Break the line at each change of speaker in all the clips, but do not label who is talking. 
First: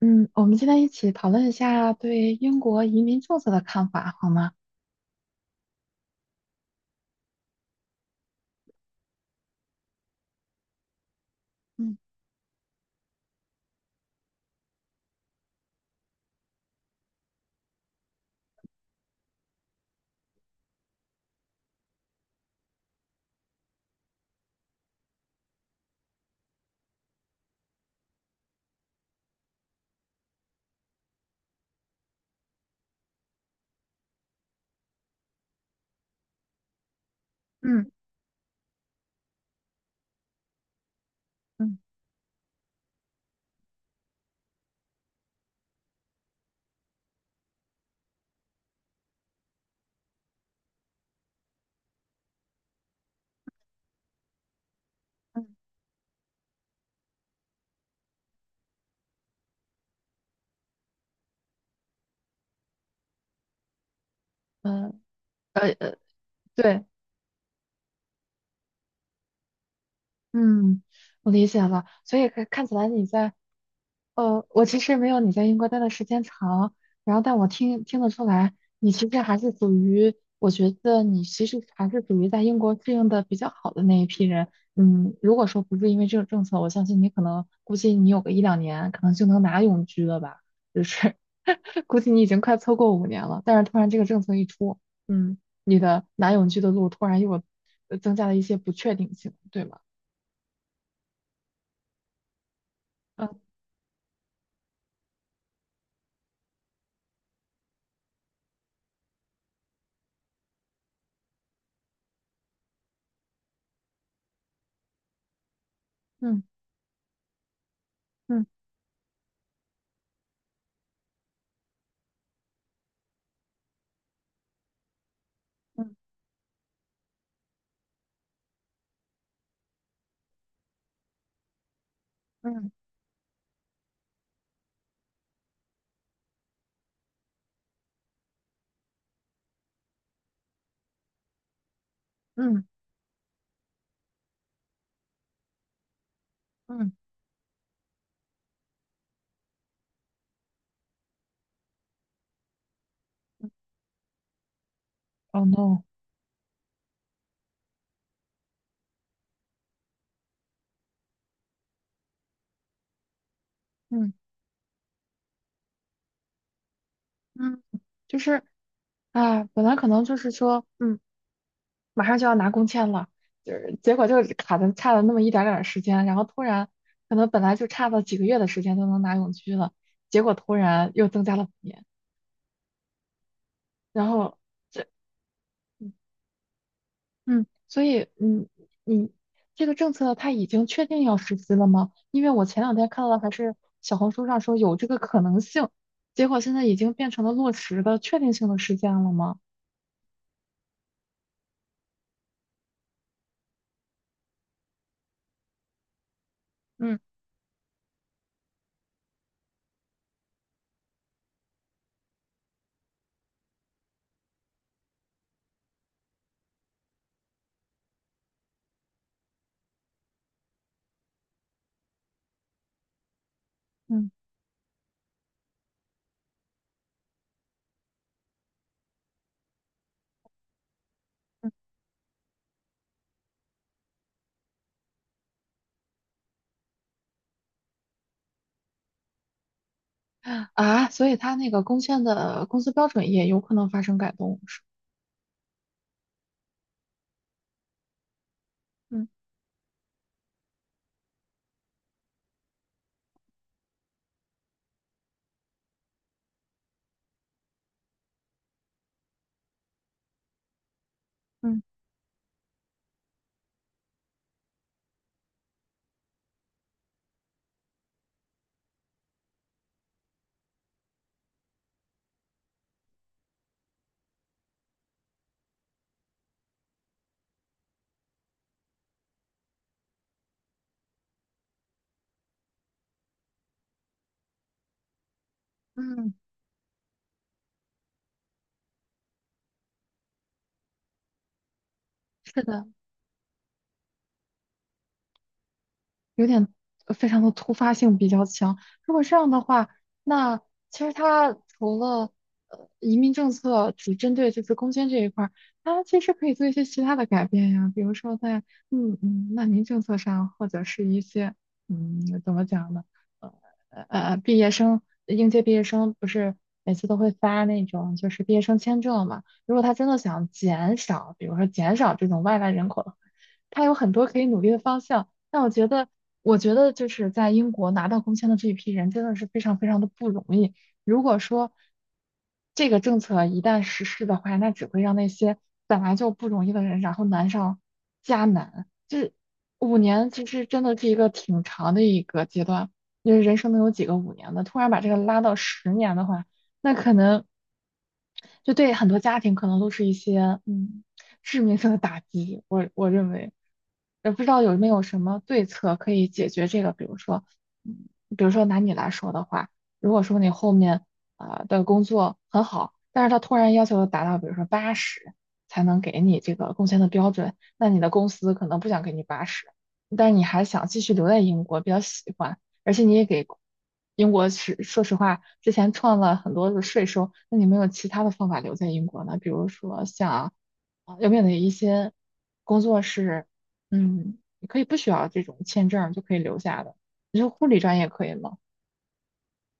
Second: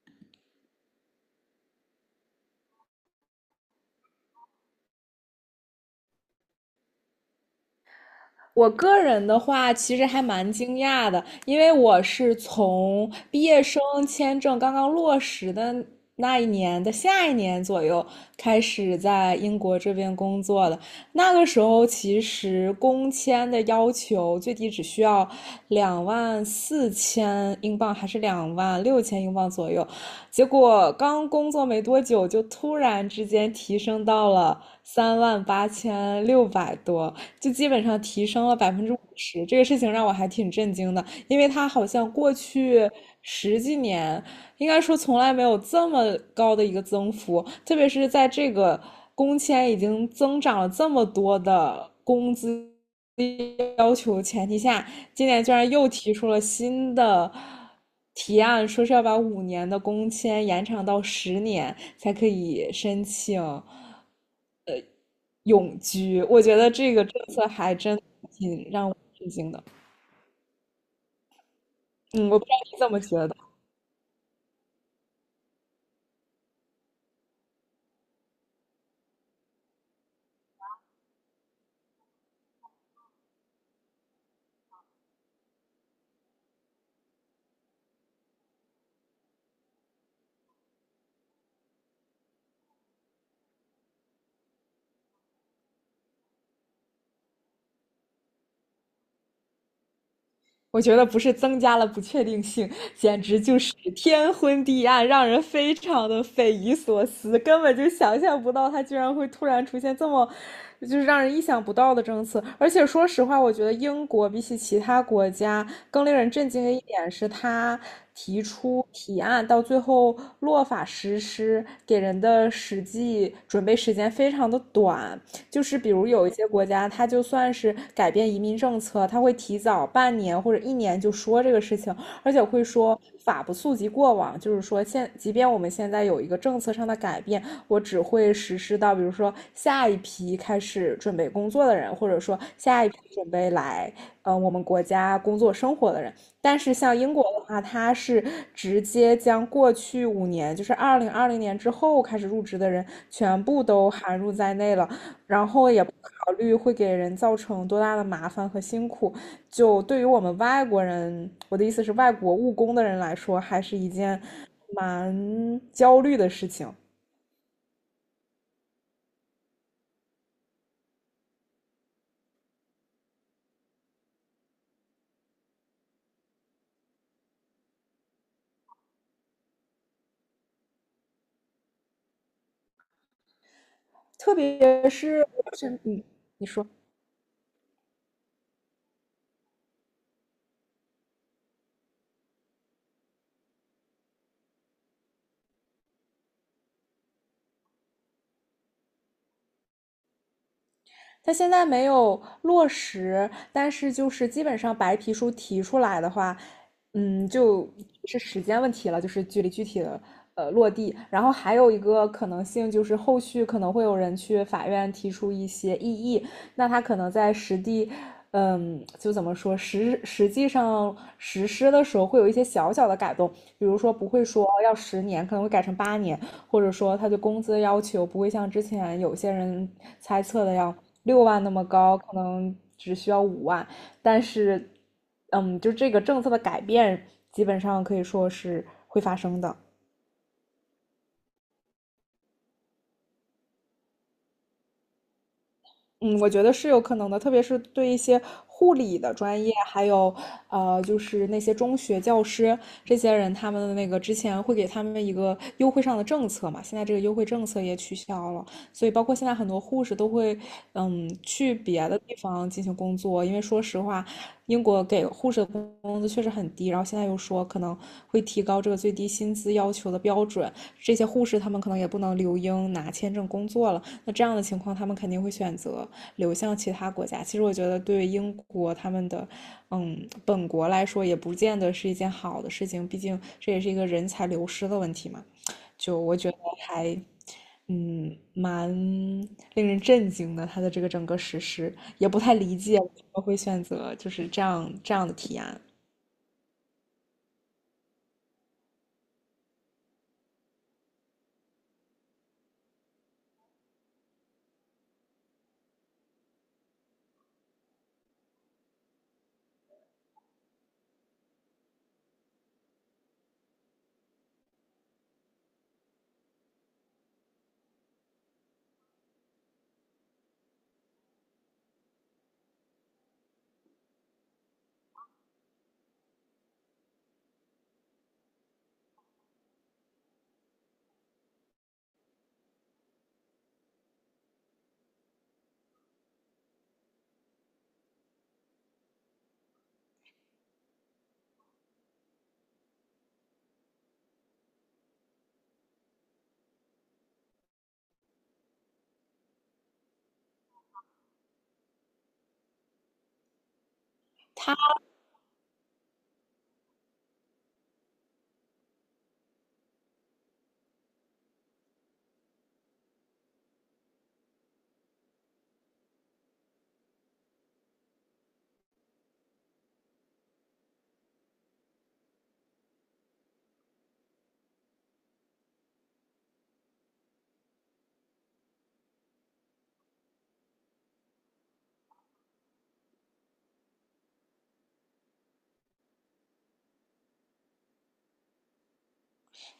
嗯，我们今天一起讨论一下对英国移民政策的看法，好吗？
我个人的话，其实还蛮惊讶的，因为
嗯
我是从毕业生签证刚刚落实的那一年的下一年左右开始在英国这边工作的。那个时候，其实工签的要求最低只需要24,000英镑，还是26,000英镑左右。结果刚工作没多久，就突然之间提升到了38,600多。就基本
嗯
上提升了50%，这个事情让我还挺震惊的，因为他
嗯
好像过去十几年，应该说从来没有这么高的一个增幅，特别是在这个工签已经增长了这么多的工资要求前提下，今年
嗯，
居然又提出了新的提案，说是要把五年的工签延长到十年才可以申请。
嗯，呃
永
呃，
居，我觉得
对，
这个政策还真挺让我吃惊的。
嗯，我理解了。所以
嗯，我不
看
知道
看起
你
来
怎么觉得。
我其实没有你在英国待的时间长，然后但我听得出来，你其实还是属于，我觉得你其实还是属于在英国适应的比较好的那一批人。嗯，如果说不是因为这个政策，我相信你可能估计你有个一两年，可能就能拿永居了吧？就是 估计你已经快凑够五年了，但是突然这个政策一出，嗯，你的拿永居的路突然又增加了一些不确定性，对吗？
我觉得不是增加了不确定性，简
嗯
直就是天昏地暗，让人非常的匪夷所思，根本就想象不到它居然会突然出现这么，就是让人意想不到的政策。而且说实话，我觉得英国比起其他国家更令人
嗯
震惊的一点是，它提
嗯
出提案到最后落法实施，给人的实际准备时间非常的短，就是比如有一些国家，它就算是改变移民政策，它会提早半年或者一年就说这个事情，而且会
嗯
说法不溯及过往，就是说现即便我们现在有一个政策上的改变，我只会实施到比如说下一批开始准备工作的人，或者说
嗯嗯
下一批准备来我们国家工作生活的人。但是
嗯。
像英国的话，它是直接将过去5年，就是2020年之后开始入职的人，全部都含入在内了。
哦
然后也
no！
不考虑会给人造成多大的麻烦和辛苦。就对于我们外国人，我的意思是外国务工的人来说，还是一
嗯
件蛮焦虑的事情。
嗯，就是啊，本来可能就是说，马上就要拿工签了，就是结果就卡的差了那么一点儿时间，然后突然可能本来就差了几个月的时间就能拿永居了，结果突然又增加了五年，然
特
后这，
别是
嗯，
嗯，你说，
嗯，所以嗯，这个政策它已经确定要实施了吗？因为我前两天看到还是小红书上说有这个可能性，结果现在已经变成了落实的确定性的事件了吗？
它现在没有落实，但是就是基本上白皮书提出来的话，
嗯
嗯，就是时间问题了，就是距离具体的落地。然后还有一个可能性就是后续可能会有人去法院提出一些异议，那他可能在实地。嗯，就怎么说，实际上实施的时候会有一些小小的改动，比如说
嗯
不
嗯
会说要十年，可能会改成8年，或者说他对工资的要求不会像之前有些人猜测的要60,000那么高，可能只需要50,000。但是，嗯，就这个政策的改变，基本上可以说是会发生的。
啊，所以它那个工签的工资标准也有可能发生改动，是吧。
嗯，我觉得是有可能的，特别是对一些护理
嗯
的专业，还有就是那些中学教师这些人，他们的那个之前会给他们一个优惠上的政策嘛，现在这个优惠政策也取消了，所以包括现在很多护士都会去
嗯
别的地方进行工作，因为说实话，英国给护士的工资确实很低，然后现在又说可能会提高这个最低薪资要求的标准，这些护士他们可能也不能留英拿签证工作了，那这样的情况他们肯定会选择。流向其他国家。其实我觉得，对英国他们的，嗯，本国来说，也不见得是一件好的事情。毕竟这也是一个人才流失的问题嘛。就
嗯，
我觉得还，嗯，蛮令人震惊的。他的这个整个实施也不太
是
理
的。
解为什么会选择就是这样的提案。
有点非常的突发性比较强。如果这样的话，那其实他除了移民政策只针对这次攻坚这一块儿，它其实可以做一些其他的改变呀，比如说在难民政策上，或者是一些怎么讲呢？呃毕业生应届毕业生不是每次都会发那种就是毕业生签证嘛？如果他真的想减少，比如说减少这种外来人口的话，他有很多可以努力的方向。那我觉得，我觉得就是在英国拿到工签的这一批人真的是非常非常的不容易。如果说这个政策一旦实施的话，那只会让那些本来就不容易的人，然后难上加难。这五年其实真的是一个挺长的一个阶段，因为人生能有几个五年的？突然把这个拉到10年的话，那可能就对很多家庭可能都是一些嗯。致命性的打击。我认为，也不知道有没有什么对策可以解决这个，比如说，嗯，比如说拿你来说的话，如果说你后面的工作很好，但是他突然要求达到，比如说八十才能给你这个工签的标准，那你的公司可能不想给你八十，但是你还想继续留在英国，比较喜欢，而且你也给。英国是说实话，之前创了很多的税收，那你没有其他的方法留在英国呢？比如说有没有哪一些工作是，嗯，你可以不需要这种签证就可以留下的？你说护理专业可以吗？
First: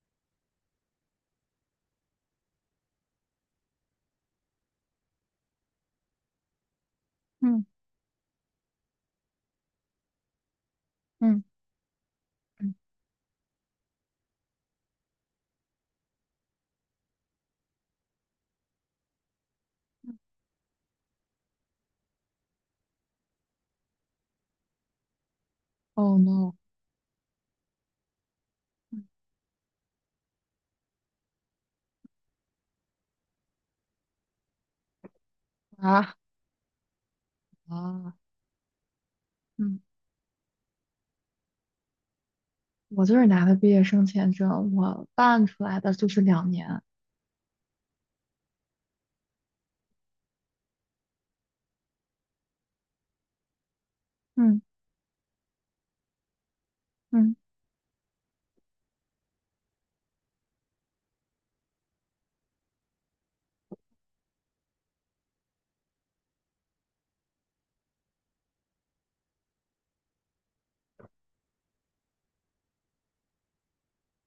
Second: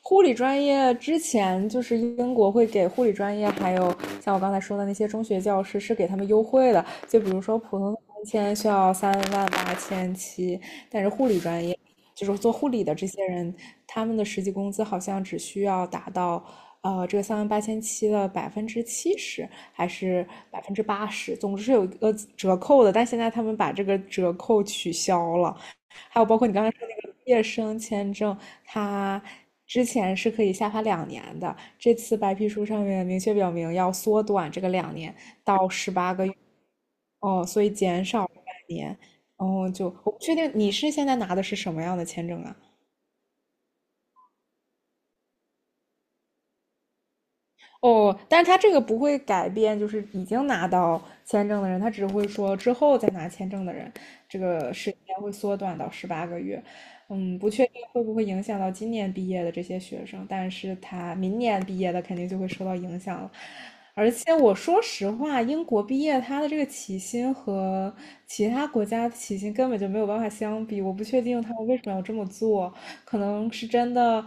护理专业之前就是英国会给护理专业，还有像我刚才说的那些中学教师是给他们优惠的，就比如说
嗯
普通的三千需要三万八千七，但是护理
嗯
专业就是做护
嗯
理的这些人，他们的实际工资好像只需要达到。这个三万八千七的70%还是80%，总之是有一个折扣的，但现在他们把这个折扣取消了，
哦
还有包括你
no
刚才说那个毕业生签证，
嗯
它之前是可以下发两年的，这次白皮书上面明确表明要缩短这个两年到十八
啊
个月，哦，所以减
啊！
少半年，哦，
嗯，
就我不确定你是现在拿的是什么样的签证啊？
我就是拿的毕业生签证，我办出来的就是两年。
哦，但是他这个不会改变，就是已经拿到签证的人，他只会说之后再拿签证的人，这
嗯
个时间会缩短到十八个月。
嗯
嗯，不确定会不会影响到今年毕业的这些学生，但是他明年毕业的肯定就会受到影响了。而且我说实话，英国毕业他的这个起薪和其他国家的起薪根本就没有办法相比，我不确定他们为什么要这么做。可能是真的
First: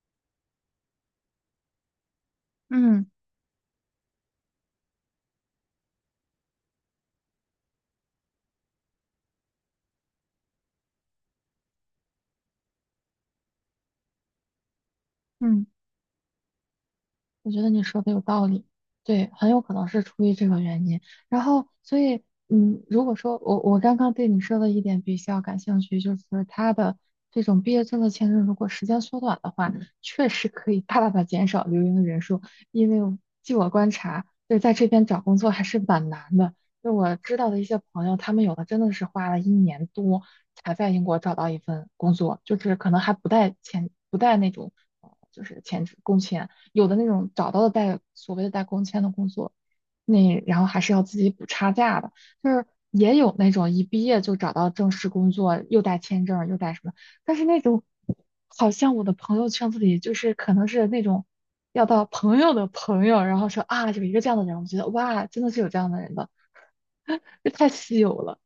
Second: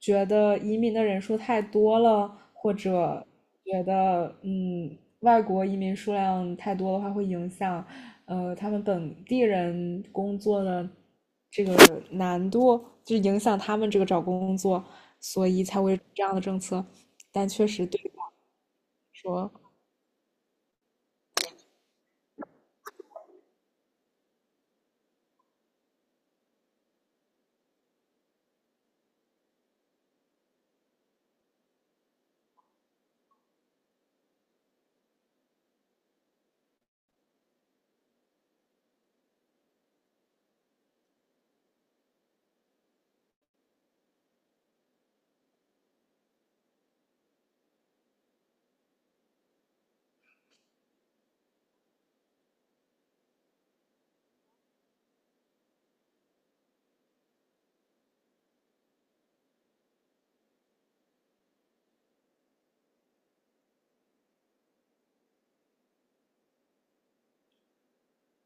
觉得移民的人数太多了，或
嗯
者觉得外国移民数量太多的话，会影响他们本地人工作的这个难度，就影响他们这个找工作，所以
嗯，
才会这样的政策。但
我觉
确
得你
实对
说的有
我
道理，对，很
说，
有可能是出于这个原因。然后，所以，嗯，如果说我刚刚对你说的一点比较感兴趣，就是他的这种毕业证的签证，如果时间缩短的话，确实可以大大的减少留英的人数。因为据我观察，就是在这边找工作还是蛮难的。就我知道的一些朋友，他们有的真的是花了1年多才在英国找到一份工作，就是可能还不带签，不带那种，就是签证工签。有的那种找到的带所谓的带工签的工作，那然后还是要自己补差价的，就是也有那种一毕业就找到正式工作，又带签证又带什么，但是那种好像我的朋友圈子里就是可能是那种要到朋友的朋友，然后说啊有一个这样的人，人我觉得哇，真的的的，是有这样的人的。这太稀有了。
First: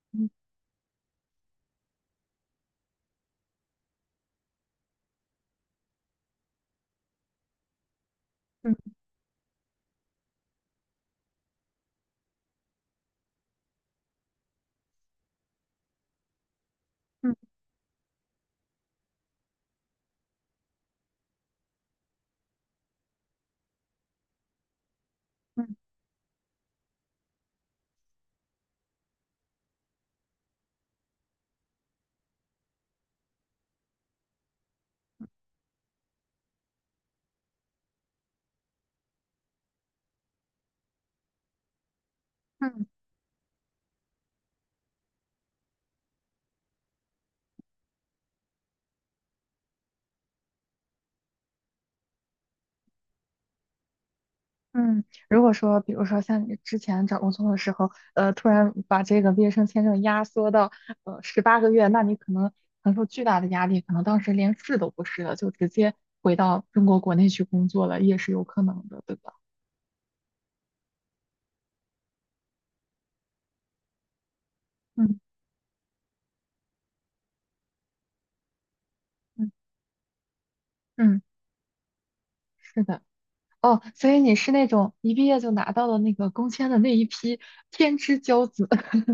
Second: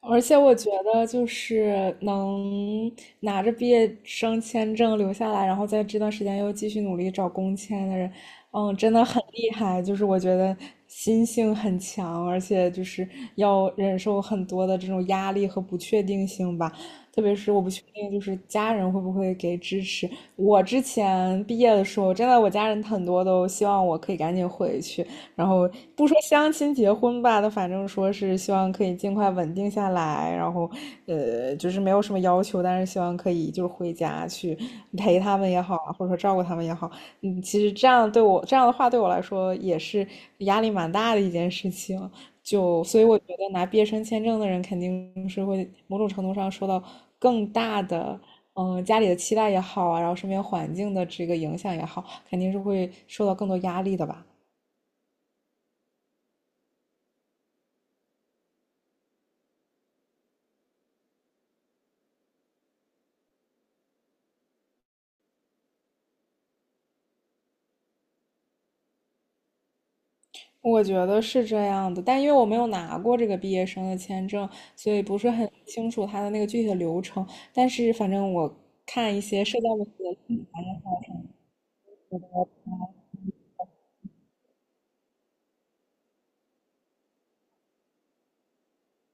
而
嗯
且我觉得，就是能拿着毕业生签证留下来，然后在这段时间又继续努力找工签的人，嗯，真
嗯
的很厉害。就是我觉得心性很强，而且就是要忍受很多的这种压力和不确定性吧。特
嗯
别是我不确定，就是家人会不会给支持。我之前毕业的时候，真的我家人很多都希望我可以赶紧回去，然后
嗯
不说相亲结婚吧，那反正说是希望可以尽快稳定下来，然后就是没有什么要求，但是希望可以就是回家去陪他们也好，或者说照顾他们也好，嗯，其实这样对我这样的话对我来说也是压力蛮大的一件事情。就
嗯。
所以我觉得拿毕业生签证的人肯定是会某种程度上受到更大的，嗯，家里的期待也好啊，然后身边环境的这个影响也好，肯定是会受到更多压力的吧。
嗯，如果说，比如说像你之前找工作的时候，突然把这个毕业生签证压缩到18个月，那你可能承受巨大的压力，可能当时连试都不试了，就直接回到中国国内去工作了，也是有可能的，对吧？
我觉得是这样的，但因为我没有拿过这个毕业生的签证，所以
嗯
不是很清楚他的那个具体的流程。但是反正我看一些
嗯
社交媒体，
嗯，是的。哦，所以你是那种一毕业就拿到了那个工签的那一批天之骄子。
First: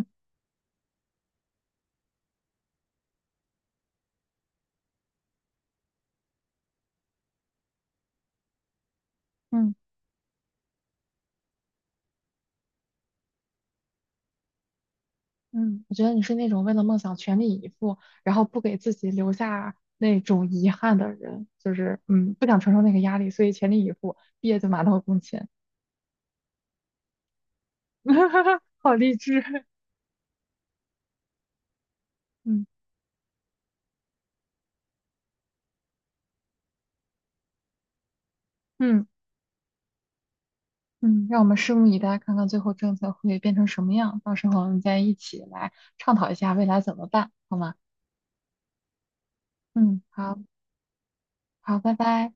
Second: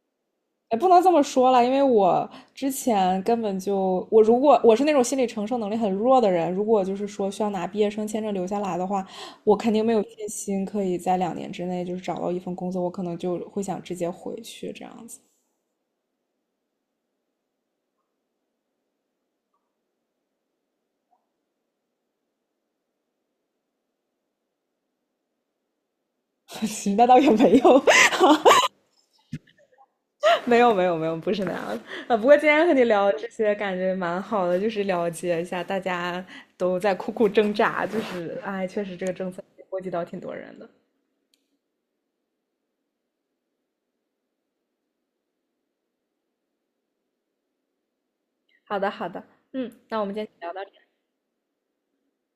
哎，不能这么说了，因为我之前根本就，我如果我是那种心理承受能力很弱的人，如果就是说需要拿毕业生签证留下来的话，我肯
嗯。
定没有信心可以在两年之内就是找到一份工作，我可能就会想直接回去这样子。
嗯，我觉得你是那种为了梦想全力以赴，然后不给自己留下那种遗憾的人，就是嗯，不想承受那个压力，所以全力以赴，毕业就马到功成。
那倒也没有，
好励志。
没有没有没有，不是那样的。不过今
嗯
天和你聊这些，感觉蛮好的，就是了解一下大家都在苦苦挣扎，就是哎，确实
嗯
这个政策波及到挺多人的。
嗯，让我们拭目以待，看看最后政策会变成什么样。到时候我们再一起来倡讨一下未来怎么办，好吗？
好的好的，嗯，那
嗯，
我们今
好
天聊到这。
好，拜拜。